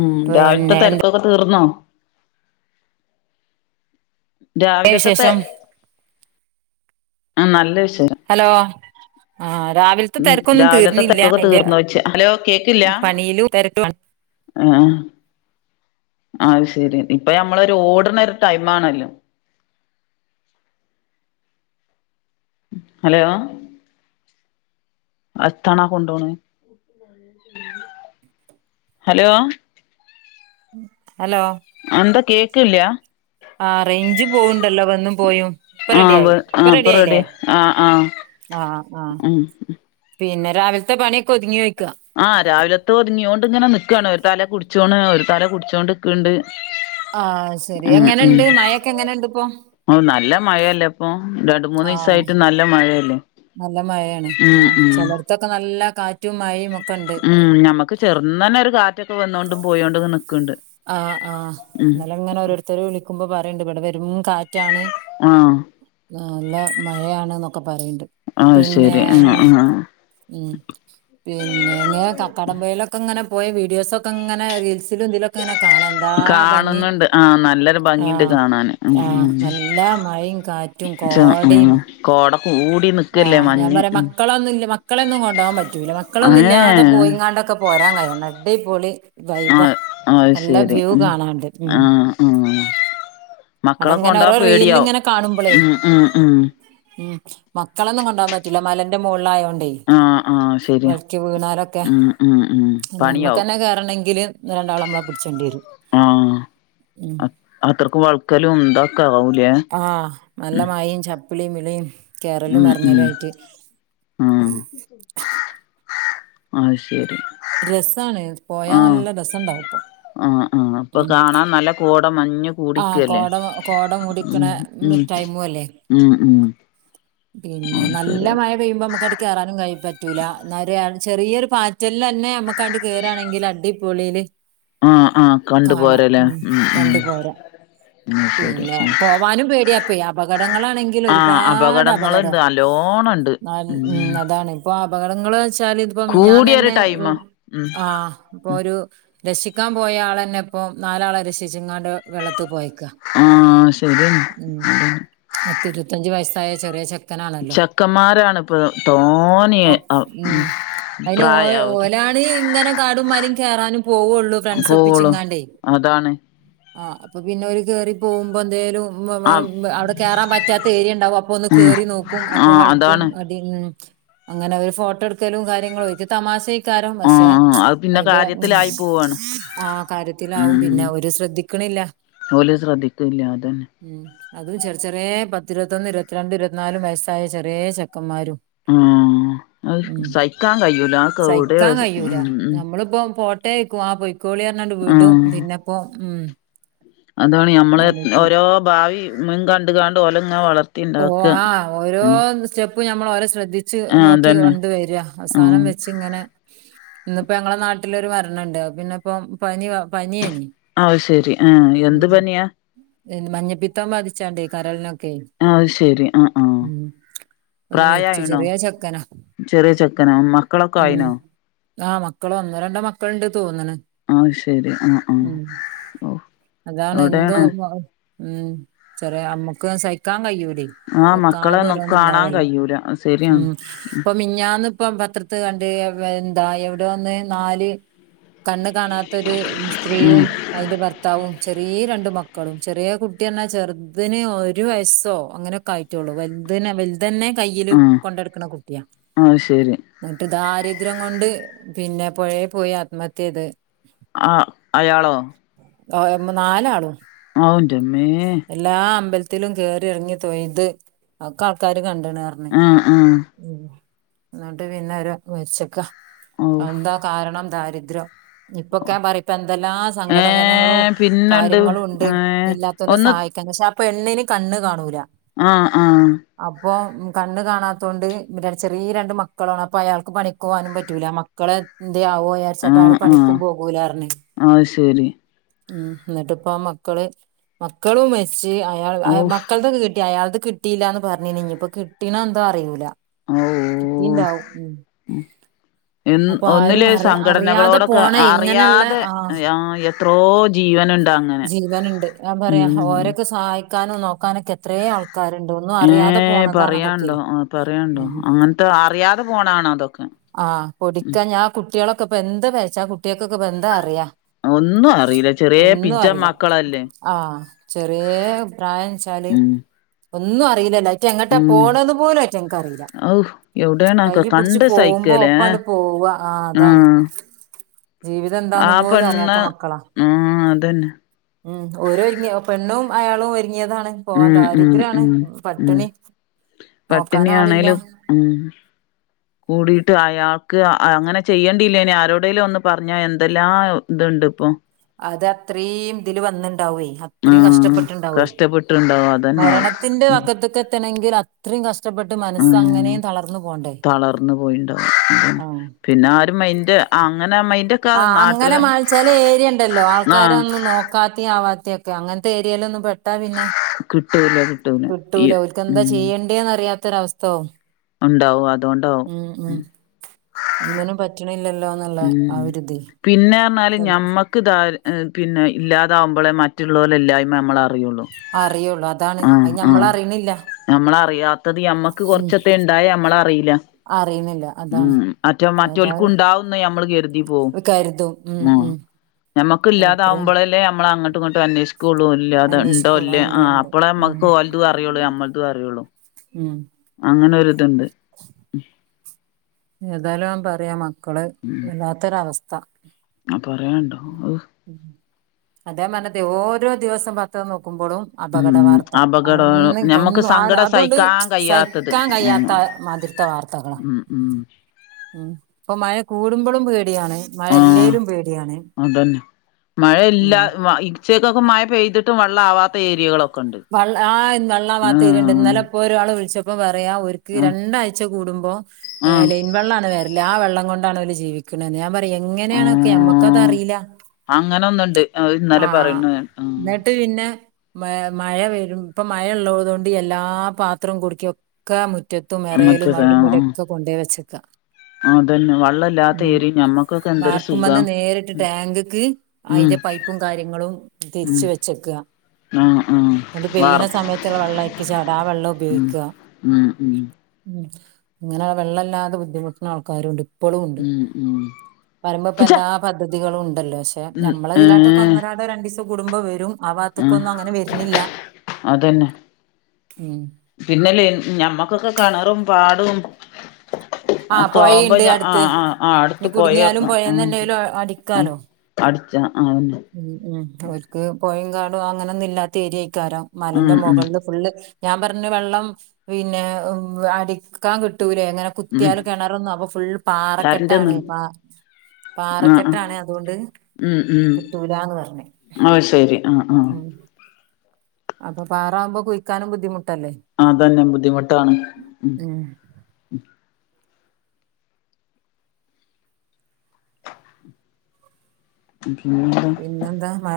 ഉം രാവിലത്തെ പിന്നെ എന്തൊക്കെയാ തിരക്കൊക്കെ തീർന്നോ രാവിലത്തെ ത്തെ വിശേഷം ഉം നല്ല വിഷെയം ഹലോ ആഹ രാവിലത്തെ ഉം തെരക്കൊന്നും രാവിലത്തെ തീർന്നില്ല തെക്കൊക്കെ അയിന്റെ തീർന്നോയ്ച്ച ഹലോ പണിയിലും തെരക്കും ആണ് ആഹ്‌ ആഹ് അയ് ശരി ഇപ്പ നമ്മളൊരു ഓട്ണോരു ടൈം ആണല്ലോ ഹലോ അത്താണാ കൊണ്ടോണേ [unintelligible] ഹലോ ഹലോ അന്താ കേക്ക് ഇല്ല്യാ ആ റേയ്ഞ്ച് പോവുണ്ടല്ലോ വന്നും പോയും ഇപ്പ ആഹ് വ് റെഡിയായി ഇപ്പ ആഹ് ഇപ്പൊ റെഡിയായില്ലേ റെഡി ആഹ് ആഹ് ആഹ് ആഹാ ഉം പിന്ന രാവില്ത്തേ പണീക്കൊതുങ്ങോയ്ക്കാ ആഹ് രാവിലത്ത ഒതുങ്ങിയോണ്ടിങ്ങന നിക്കാണ് ഒരു തല കുടിച്ചോണ് ഒരു തല കുടിച്ചോണ്ടിക്കേണ്ട് ആഹ് സെരി എങ്ങനെണ്ട് മയേക്കെങ്ങനെണ്ടിപ്പൊ അഹ് നല്ല മയയല്ലേപ്പൊ രണ്ട് മൂന്ന് ആ ദിവസായിട്ട് നല്ല മഴയല്ലേ നല്ല മഴയാണ് ഉം ആഹ് ഉം ചെലടത്തൊക്ക നല്ല കാറ്റും മഴയും ഒക്ക് ഉം ഞമ്മക്ക് ചെറുന്നനേ ഒരു കാറ്റക്കൊ വന്നോണ്ടും പോയോണ്ടും ങ്ങനെ നിക്കണ്ട് ആഹ് ആഹ് ഇന്നല്ലങ്ങന ഓരോരുത്തര് വിളിക്കുമ്പോ പറേണ്ട് ഇവിടെ വെറും കാറ്റ് റ്റാണ് ആഹ് നല്ല മയയാണ്ന്നൊക്ക പറയ്ണ്ട് ആഹ് പിന്നെ ശരി ആഹ് ആഹ് ഉം പിന്നെ ഇങ്ങനെ കക്കടംമ്പയിലൊക്കങ്ങന പോയി വീഡിയോസൊക്കങ്ങന റീൽസില് ഇതിലൊക്കെങ്ങനെ കാണാനെന്താ ഭംഗി കാണുന്നുണ്ട് ആഹ് നല്ലൊരു ഭംഗിണ്ട് ആഹ് കാണാന് ഉം ആഹ് ഉം നല്ല മഴിം കാറ്റും ചെ കോടേം ആഹ് കോട കൂടീന്ന് ആഹ് ഞാൻ പറയാ മക്കളൊന്നില്ല മക്കളേന്നും കൊണ്ടോവാ പറ്റൂല്ല മക്കളൊന്നില്ലാതെ ഏഹ് പോയിങ്ങാണ്ടക്ക പോരാൻ കഴിഞ്ഞെന്നാൽ അടി പൊളി വൈബാ ആഹ് അത് നല്ല ശരി വ്യൂ ഉം കാണാണ്ട് ഉം ആഹ് ആഹ് മക്കളെ അതങ്ങന കൊണ്ടോവാൻ ഓരോ പേടിയാവും റീലിലിങ്ങന കാണുമ്പളേ ഉം ഉം ഉം ഉം മക്കളേന്നും കൊണ്ടോകാൻ പറ്റൂല്ല മലന്റെ മോൾളായോണ്ടേ ആഹ് ആഹ് ശരിയാ വഴിക്കി വീണാലൊക്കെ ഉം ഉം ഉം പണിയാവും നമ്മക്കന്നെ കേറണേങ്കില് രണ്ടാളമ്മളെ പിടിച്ചോണ്ടേരും ആഹ് അ അത്രക്ക് വൾക്കലും ഇതൊക്ക ആവുലേ ആഹ് നല്ല മഴിം ചപ്പിളി ബിളി കേറലും ഉം എറങ്ങലു ഉം ആയിട്ട് ഉം ആഹ് ശേരി രസാണ് പോയാ നല്ല രസെണ്ടാവും ഇപ്പൊ ആഹാ ആഹാ അപ്പ ഉം കാണാൻ നല്ല കോട മഞ്ഞും ആഹ് കൂടിക്കല്ലേ കോട കോട മൂടിക്കണ ഉം ഉം ടൈമും ഊം ഊം പിന്ന നല്ല മഴ പെയ്യുമ്പ നമ്മക്കാണ്ട് കേറാനും കയീ പറ്റൂല്ല, എന്നാല് ചെറിയൊരു പാറ്റൽ ലന്നേ നമ്മക്കാണ്ട് കേറാണങ്കിലടിപൊളിലേ ആഹ് ആഹ് കണ്ട് പോരലേ ഉം ഉം കണ്ടു പോരാം അത് ശരി പിന്നെ പോവാനും പേടിയപ്പേ അപകടങ്ങളാണെങ്കി ആഹ് ഇതിലൊരുപാടപകടാ അപകടങ്ങളുണ്ട് നല്ലോണം ഉണ്ട് നല്ല ഉം അതാണ് ഇപ്പൊ അപകടങ്ങളേച്ചാൽ ഇതിപ്പോ കൂടിയൊരു മിനിഞാന്നെന്നേ ടൈമാ ഊം ഉം ആഹ് ഇപ്പൊ ഒരു രഷിക്കാൻ പോയാളന്നെ ഇപ്പൊ നാലാളെ രക്ഷിച്ചിങ്ങാണ്ട് വെള്ളത്ത് പോയി ആഹ് ശെരിയാണ് പത്തിരുപത്തഞ്ച് വയസ്സായ ചെറിയ ചെക്ക് ചെക്കന്മാരാണ്പ്പൊ തോനിയേ ഓ അ ഉം അതിന് ഓ ഓലാണ് ഇങ്ങന കാടുംമലേം കേറാനും പോവോള്ളു പോവുള്ളു ഫ്രണ്ട്സൊപ്പിച്ചിങ്ങാണ്ടേ അതാണ് ആഹ് അപ്പ പിന്നോര് കേറി പോവുമ്പ എന്തേലും വ ആ ഉം അവട കേറാൻ പറ്റാത്ത ഏരിയ്യ എണ്ടാവും അപ്പൊന്ന് ഉം കേറി നോക്കും ആ അപ്പ വള്ക്കും അതാണ് ഉം അങ്ങനെ ഓര് ഫോട്ടോ എടുക്കലും കാര്യങ്ങളും ഇക്ക് തമാശേക്കാരം ആ പക്ഷെ അത് പിന്നെ അയിന്റെ ഉം കാര്യത്തിലായി പോവാണ് ആ കാര്യത്തിലാവും പിന്നെ ഉം അവര് ശ്രദ്ധ ഓല് ശ്രദ്ധിക്ക്‌ല്ല അതന്നെ ഉം അതും ചെറിയ ചെറിയ പത്ത് ഇരുപത്തൊന്ന് ഇരുപത്തിരണ്ട് ഇരുപത്തിനാലും വയസ്സായ ചെറിയ ചെക്കന്മാരും ആ അത് ഉം സഹിക്കാൻ കഴിയൂല ആ കൗടെ സഹിക്കാൻ കഴിയൂല ഉം ഉം നമ്മളിപ്പോ പോട്ട ട്ടേയ്ക്കും ആഹ് പൊയ്ക്കോളി പറഞ്ഞാണ്ട് വിടും ആ പിന്നിപ്പം ഉം അതാണ് ഞമ്മള് ആലോചിക്കണം ഓരോ ഭാവി മുൻ കണ്ട്കാണ്ട് ഓലങ്ങനെ വളർ ഓ ആഹ് ഓരോ സ്റ്റെപ്പും ഞമ്മൾ ഓരെ ശ്രദ്ധി ച്ച് ആ നോക്കി അതന്നെ കൊണ്ട് വരും ആ അവസാനം വെച്ച് ഇങ്ങനെ ഇന്നിപ്പോ ഞങ്ങളെ നാട്ടിലൊരു മരണൊണ്ട് അത് പിന്നെ ഇപ്പം പനി പനിയേനി അത് ശെരി ആഹ് ഉം. എന്ത് പനിയാ മഞ്ഞപ്പിത്തം ബാധിച്ചാണ്ടേ കരളിനൊക്കെ ആഹ് ശെരി ഉം. ഒന്ന് വെച്ചു പ്രായമായീണോ ചെറിയ ചെക്കന ചെറിയ ചെക്കനോ മക്കളൊക്കെ ആയിനോ ആഹ് മക്കള് ഒന്നോ രണ്ടോ മക്കളുണ്ട് തോന്ന്ണ് അത് ശരി ആഹ് ആഹ് ഉം ഓ അതാണ് എന്തോ എവിടെയാണ് ഉം ചെറിയ ഞമ്മക്ക് സഹിക്കാൻ കഴിയൂ ആഹ് മക്കളെ ഒന്ന് കാണാൻ കയ്യൂല ഉം ശരിയാണ് ഇപ്പൊ മിനിഞ്ഞാന്നിപ്പം പത്രത്ത് കണ്ട് എന്താ എവിടോന്ന് നാല് കണ്ണ് കാണാത്തൊരു ഉം സ്ത്രീയും അയിന്റെ ഭർത്താവും ചെറീയ രണ്ട് മക്കളും ചെറിയ കുട്ടി എന്നാച്ചാ ചെറുതിന് ഒരു വയസ്സോ അങ്ങനൊക്കെ ആയിട്ടൊള്ളൂ വലുതെ വലുതന്നെ കയ്യില് ആഹ് കൊണ്ടട്ക്ക്ണ കുട്ടിയാ അത് ശരി എന്നിട്ട് ദാരിദ്ര്യം കൊണ്ട് പിന്നെ പുഴേ പോയി ആത്മഹത്യ ചെയ്തെ ആഹ് അയാളോ പോയമ്പൊ നാലാണോ ഓ എന്റമ്മേ എല്ലാ അമ്പലത്തിലും കയറി ഇറങ്ങി തൊയ്ത് ഒക്കെ ആൾക്കാര് കണ്ട്ണ് ആഹ് ആഹ് ഉം എന്നിട്ട് പിന്നെ മരിച്ച്ക്കാ ഔ എന്താ കാരണം ദാരിദ്ര്യം ഇപ്പൊക്കെ ഞാൻ പറിം എന്തെല്ലാം സംഘടനകളും ഏഹ് പിന്നെണ്ട് കാര്യങ്ങളും ഉണ്ട് ഏഹ് ഇല്ലാത്തോലെ ഒന്ന് സഹായി പക്ഷെ ആപെണ്ണിന് കണ്ണ് കാണൂല ആഹ് ആഹ് അപ്പം കണ്ണ് കാണാത്തോണ്ട് ചെറിയ രണ്ട് മക്കളാണ് അപ്പൊ അയാൾക്ക് പണിക്ക് പോവാനും പറ്റൂല ക്കളാ എന്തേ ആവോ ച്ചാട്ട് ആഹ് അയാള് ആഹ് പണിക്കും പോകൂലാന്നർഞ്ഞ് അത് ശരി ഉം എന്നിട്ട് ഇപ്പം മക്കള് മക്കളും മരിച്ച് അയാൾ ഔഫ് മക്കളതൊക്കെ കിട്ടി അയാൾടെ കി കിട്ടീല്ലാന്ന് പറഞ്ഞിനി ഇനിപ്പോ കിട്ടീണോ എന്താ അറിയൂല ഔ കിട്ടീണ്ടാവും ഉം എന്ന് അപ്പൊ ആരും ഒന്നില് അറിയ അറിയാതെ സംഘടനകളോടൊക്കെ പോണെ ഇങ്ങനെള്ള അറിയാതെ ആഹ് എത്രോ ജീവനുണ്ടാങ് ജീവനുണ്ട് ഞാൻ പറയാ ഓരൊക്കെ സഹായിക്കാനും നോക്കാനൊക്കെ എത്രേ ആൾക്കാരുണ്ടോ ഏഹ് പറയാണ്ടോ പറയാണ്ടോ ഉം അങ്ങനത്തെ അറിയാതെ പോണാണ് അതൊക്കെ ആഹ് പൊടിക്കാ ഞാ കുട്ടികളൊക്കെ ഇപ്പൊ എന്താ വച്ചാ കുട്ടികൾക്കൊക്കെപ്പൊ എന്താ അറിയാ ഒന്നും അറിയില്ല. ചെറിയ ഒന്നും പിഞ്ചൻ അറിയില്ല മക്കളല്ലേ. ആഹ് ചെറിയേ പ്രായം ന്നച്ചാല് ഉം. ഒന്നും അറിയില്ലല്ലോ ഇത് എങ്ങട്ടാ ഉം. പോണേന്ന് പോലും അയ്റ്റങ്ങക്കറീയില്ല ഔ എവിടെയാണൊക്കെ കയ് പുടിച്ച് കണ്ട് പോവുമ്പോ സഹിക്കേലേ. ഒപ്പങ്ങട് പോവ ആഹ് അതാണ് ജീവിതം എന്താന്ന് ആ പോലും പെണ്ണ് അറിയാത്ത മക്കളാ ആഹ് അതന്നെ. ഉം ഓരൊരുങ്ങിയ ആഹ് പെണ്ണും അയാളും ഒരുങ്ങിയതാണ് പോവാൻ ഉം. ഉം. ദാരിദ്ര്യാണ് ഉം. ഉം. പട്ടിണി നോക്കാനാളില്ല പട്ടിണിയാണേലും ഉം കൂടിയിട്ട് അയാൾക്ക് അ അങ്ങനെ ചെയ്യേണ്ടില്ലേനി ആരോടേലും ഒന്ന് പറഞ്ഞാ എന്തെല്ലാം ന്തോണ്ട് ഇപ്പം അത് അത്രീം തില് വന്ന്ണ്ടാവേ അത്രീം ആഹ്. കഷ്ടപ്പെട്ടിട്ടുണ്ടാവേ കഷ്ടപ്പെട്ടുണ്ടാവും അതന്നാവും. മരണത്തിന്റെ ഉം. വക്കത്ത്ക്കത്തണങ്കില് അത്രീം കഷ്ടപ്പെട്ട് മനസ്സ് ആഹ്. അങ്ങനേം തളർന്നു പോണ്ടേ തളർന്നു പോയിണ്ടാവും അതാണ് ആഹ് പിന്നെ ആരും മൈന്റ് അങ്ങനാ മൈന്റ് ആ അങ്ങനെ മാ ചെല ഏരിയണ്ടല്ലോ ആൾക്കാരെ ആഹ് ഒന്നും നോ ക്കാത്തി ആവാത്തിയൊക്കെ അങ്ങൻത്തെ ഏരിയെല് ഒന്ന് പെട്ടാ പിന്നെ കിട്ടുവല്ലോ അത് വിട്ടൂല ഓൽക്കെന്താ ചെയ്യേണ്ടിയേന്ന് അറിയാത്തൊരവസ്ഥാവും ഒണ്ടാവും അതൊണ്ടാവും ഉം ഉം ഒന്നിനും പറ്റ്ണില്ലല്ലോന്ന്ള്ള ആ ഒര് തേ പിന്നെർഞ്ഞാല് ഞമ്മക്ക് ദാര് ഹ് പിന്നെ ഇല്ലാതാവുമ്പളേ മറ്റുള്ളോലെ ഇല്ലായ്മ ഞമ്മളറിയോള്ളു അറിയോള്ളൂ അ ആഹ് ആഹ് ഞമ്മളറിയാത്തത് ഞമ്മക്ക് ഉം കൊർച്ചൊത്തെ ഇണ്ടായ ഞമ്മളറീല അറിയണില്ല അതാണ് ഉം മറ്റൊ മറ്റൊൽക്കു ഏതായാലും ഉണ്ടാവുന്ന് ഞമ്മള് കെര്തി പോവും ഉം ഞമ്മക്ക് എത്രയും ഇല്ലാതാവുമ്പളല്ലേ ഞമ്മളങ്ങട്ടു ഇങ്ങട്ടും അന്വേഷി കൂളു ഇല്ല്യാതെ ഇണ്ടോ അന്വേഷിക്കുള്ളൂ ഇല്ലേ അതുണ്ട് ആഹ് അതുണ്ട് അപ്പളേ ഉം മ്മക്ക് ഓൽതും അറിയൊള്ളൂ ഞമ്മള്തു അറിയൊള്ളൂ ഉം അങ്ങനൊര്ത്ണ്ട് ഏതായാലും ഞാം പറയെ മക്കളെ വല്ലാത്തൊരവസ്ഥ അ പറയാണ്ടോ അഹ് അതാ ഞാം പർഞ്ഞതെ ഓരോ ദിവസം പത്രം നോക്കുമ്പളും അപകട ഉം വാർത്ത അപകടം അഒന്ന് ഞമ്മക്ക് ഒന്നു അ സങ്കടം അതുകൊണ്ട് സഹിക്കാൻ കഴിയാത്തത് സഹിക്കാൻ ഉം കഴിയാത്ത മാതിര്ത്തെ വാർ ത്തകളാ ഉം ഉം ഉം ഇപ്പ മയ കൂടുമ്പളും പേടിയാണ് മഴ ആഹ് ഇല്ലേലും പേടിയാണ് അതന്നെ മഴയില്ലാ ഉം വയ് ചേക്കൊക്കെ മയ പെയ്ത്ട്ടും വള്ള ആവാത്ത ഏരിയകളൊ വള്ള ആ വെള്ളാവാത്ത ഏരിയണ്ട് ഇന്നലെ ഇപ്പൊ ഒരാള് വിൾച്ചപ്പം പറയാ ഓര്ക്ക് ആ രണ്ടാഴ്ച കൂടുമ്പോ ആ ഏ ലൈൻ വെള്ളാണ് വര്ല് ആ വെള്ളം കൊണ്ടാണ് അവര് ജീവിക്കിണേന്ന് ഞാൻ പർ ഞ് ആ എങ്ങനെണൊക്കെ ഞമ്മക്കതറീല അങ്ങനെ ഒന്നുണ്ട് ഇന്നലെ ആഹ് പറയുന്നു ന്ന ന്നട്ട് പിന്നെ മ മഴ വരും ഇപ്പം മഴ ഇള്ളതൊണ്ട് എല്ലാ പാത്രോം കുടുക്കിം ഒ ക്കാ മുറ്റത്തും എറേലും മറ്റേത് അവ്ടിം ആ ഇവടി ആ ഒക്കെ കൊണ്ടയ് വെച്ചേക്കാ അതന്നെ വള്ളല്ലാത്ത ഉം ഏരിയ ഞമ്മക്കൊക്കെ എന്തൊരു സുഖാ വാർപ്പുമന്ന് നേരിട്ട് ട്ടാങ്കിക്ക് ഉം അയിന്റെ പൈപ്പും കാര്യങ്ങളും ഉം തിര്ച്ചു വെച്ചക്ക ആഹ് ആഹ് ന്നട്ട് വാർ പെയ്യ്ണ സമയത്ത്ള്ള വെള്ള അയിക്ക് ചാടാ ആ വെള്ള ഉം ഉപയോഗിക്ക ഉം ഉം ഉം ഇങ്ങനെ വെള്ളല്ലാതെ ബുദ്ധിമുട്ട്ണ ആൾക്കാരുണ്ട് ഇപ്പളുണ്ട് ഉം ഉം പറിമ്പോ പൂച്ച ഇപ്പെല്ലാ പദ്ധതികളും ഉണ്ടല്ലോ പക്ഷെ ഉം ഞമ്മളിതിലാട്ടൊക്കെ ഏഹ് ഒന്നരാടോ രണ്ടീസൊ കൂടുമ്പോ വരും ആ ആഹ് ഭാഗത്ത്ക്കൊന്നും അങ്ങനെ വരി ല്ല ഉം പിന്നല്ലെ ഞമ്മക്കൊക്കെ കെണറും പാടും ആ അഒക്കാവുമ്പോ പൊഴയിണ്ട് ഞ ആ അടുത്ത് ആ ആ ഇനി അട്ത്ത് കുടുങ്ങിയാലും പൊയൊക്ക പൊഴേന്നന്നേലും അ അടിക്കാലോ. അടിച്ച ആ അന്നെ ഉം ഉം ഓല്ക് പൊയിം കാടും അങ്ങനെന്നും ഇല്ലാത്ത ഏരിയയിക്കാരം ഉം മലന്റെ ഉം മുകൾ ഫുള്ള് ഞാൻ പർഞ് വെള്ളം പിന്നെ അടിക്കാൻ കിട്ടൂലേ ങ്ങനെ. ഉം കുത്തിയാല് കെണറന്നു അപ്പൊ ഫുൾ കരന്റൊന്ന് പാറക്കെട്ടാണ് പ ആഹ് ആഹ് പാറക്കെട്ടാണ് അതുകൊണ്ട്. ഉം ഉം കിട്ടൂലാന്ന് പറഞ്ഞ് ആഹ് ശരി ആഹ് ആഹ്. ഉം അപ്പൊ പാറാമ്പോ കുഴിക്കാനും ബുദ്ധിമുട്ടല്ലേ. അതന്നെ ബുദ്ധിമുട്ടാണ് ഉം പിന്നെന്താ പിന്നെന്താ മാ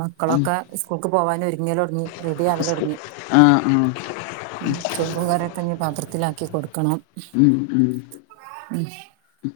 മക്കളൊക്കെ സ്കൂൾക്ക് പോവാന് ഒരുങ്ങൽ തുടങ്ങി റെഡി ആവൽ സ്കൂ ഒടുങ്ങി. ആഹ് ആഹ്. [unintelligible] കറിയൊക്കെ തന്നെ പത്രത്തിലാക്കി കൊടുക്കണം. ഉം ഉം. ഉം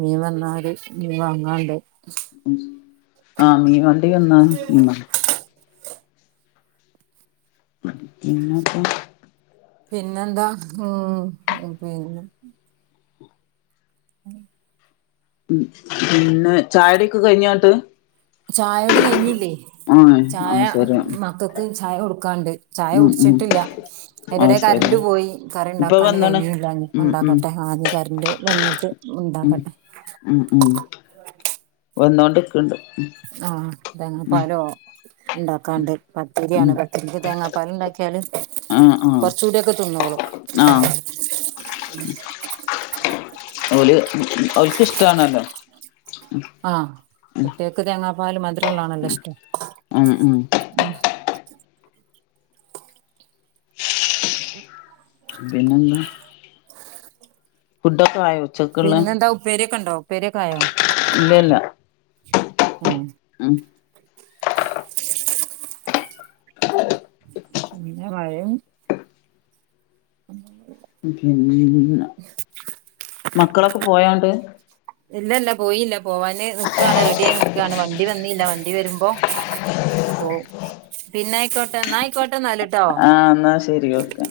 മീൻ വന്നാല് മീൻ വാങ്ങാണ്ട് - ആഹ് മീ വണ്ടി വന്നാ മീ പിന്നത്താ പിന്നെന്താ ഉം പിന്നെ. [inaudible] ഉം പിന്നെ ചായകുടിയൊക്കെ കഴിഞ്ഞോട്ട്. ചായകുടികഴിഞ്ഞില്ലേ ആഹ് ചായ അത് ശരി ഉം മക്കൾക്ക് ചായ കൊടുക്കാണ്ട്. ചായ ഉം കുടിച്ചിട്ടില്ല. അതിന്റെ അത് ഇടയിൽ ശരി കരന്റ് പോയി കറി ഇപ്പൊ ഉണ്ടാക്കാൻ വന്ന്ണ് കഴിഞ്ഞില്ല ഞ്പ്പോ ഉം ഉം ഉണ്ടാക്കട്ടെ ആ കറണ്ട്. വന്നിട്ട് ഉണ്ടാക്കട്ടെ. മ് മ്. വന്നോണ്ട്ക്ണ്ട്. ആഹ് തെങ്ങപ്പാലോ. ഉണ്ടാക്കാണ്ട് ഉം പത്തിരിയാണ് പത്തിരിക്ക് തേങ്ങാപ്പാൽ ണ്ടാക്കിയാല്. ആഹ് ആഹ് കൊറച്കൂടിയോക്കെ തിന്നോളും. ആഹ് ഓല്.. ഓൽക് ഇഷ്ടാണല്ലോ. ആഹ് കുട്ട്യോൾക്ക് തേങ്ങാപ്പാൽ മധുരള്ളതാണല്ലോ ഇഷ്ടം. ഉം ഉം [unintelligible] പിന്നന്താ ഫുടൊക്കെ ആയോ? ഉച്ചക്ക്ള്ളെ പിന്നെന്താ ഉപ്പേരിയൊക്കെ ഉണ്ടോ ഉപ്പേരിയൊക്കായോ? ഉം. മ് പിന്നേ മഴയും. [unintelligible] പിന്ന മക്കളൊക്കെ പോയണ്ട്. ഇല്ല ഇല്ല പോയില്ല പോവാന് നിക്കാ യാണ് റെഡി ആയി നിക്യാണ് വണ്ടി വന്നില്ല വണ്ടി വരുമ്പോ. ഓ പിന്നെ ആയിക്കോട്ടെ ന്നയിക്കോട്ടെ ഇന്നാൽ. ട്ടോ. ആഹ് എന്നാ ശരി ഓക്കെ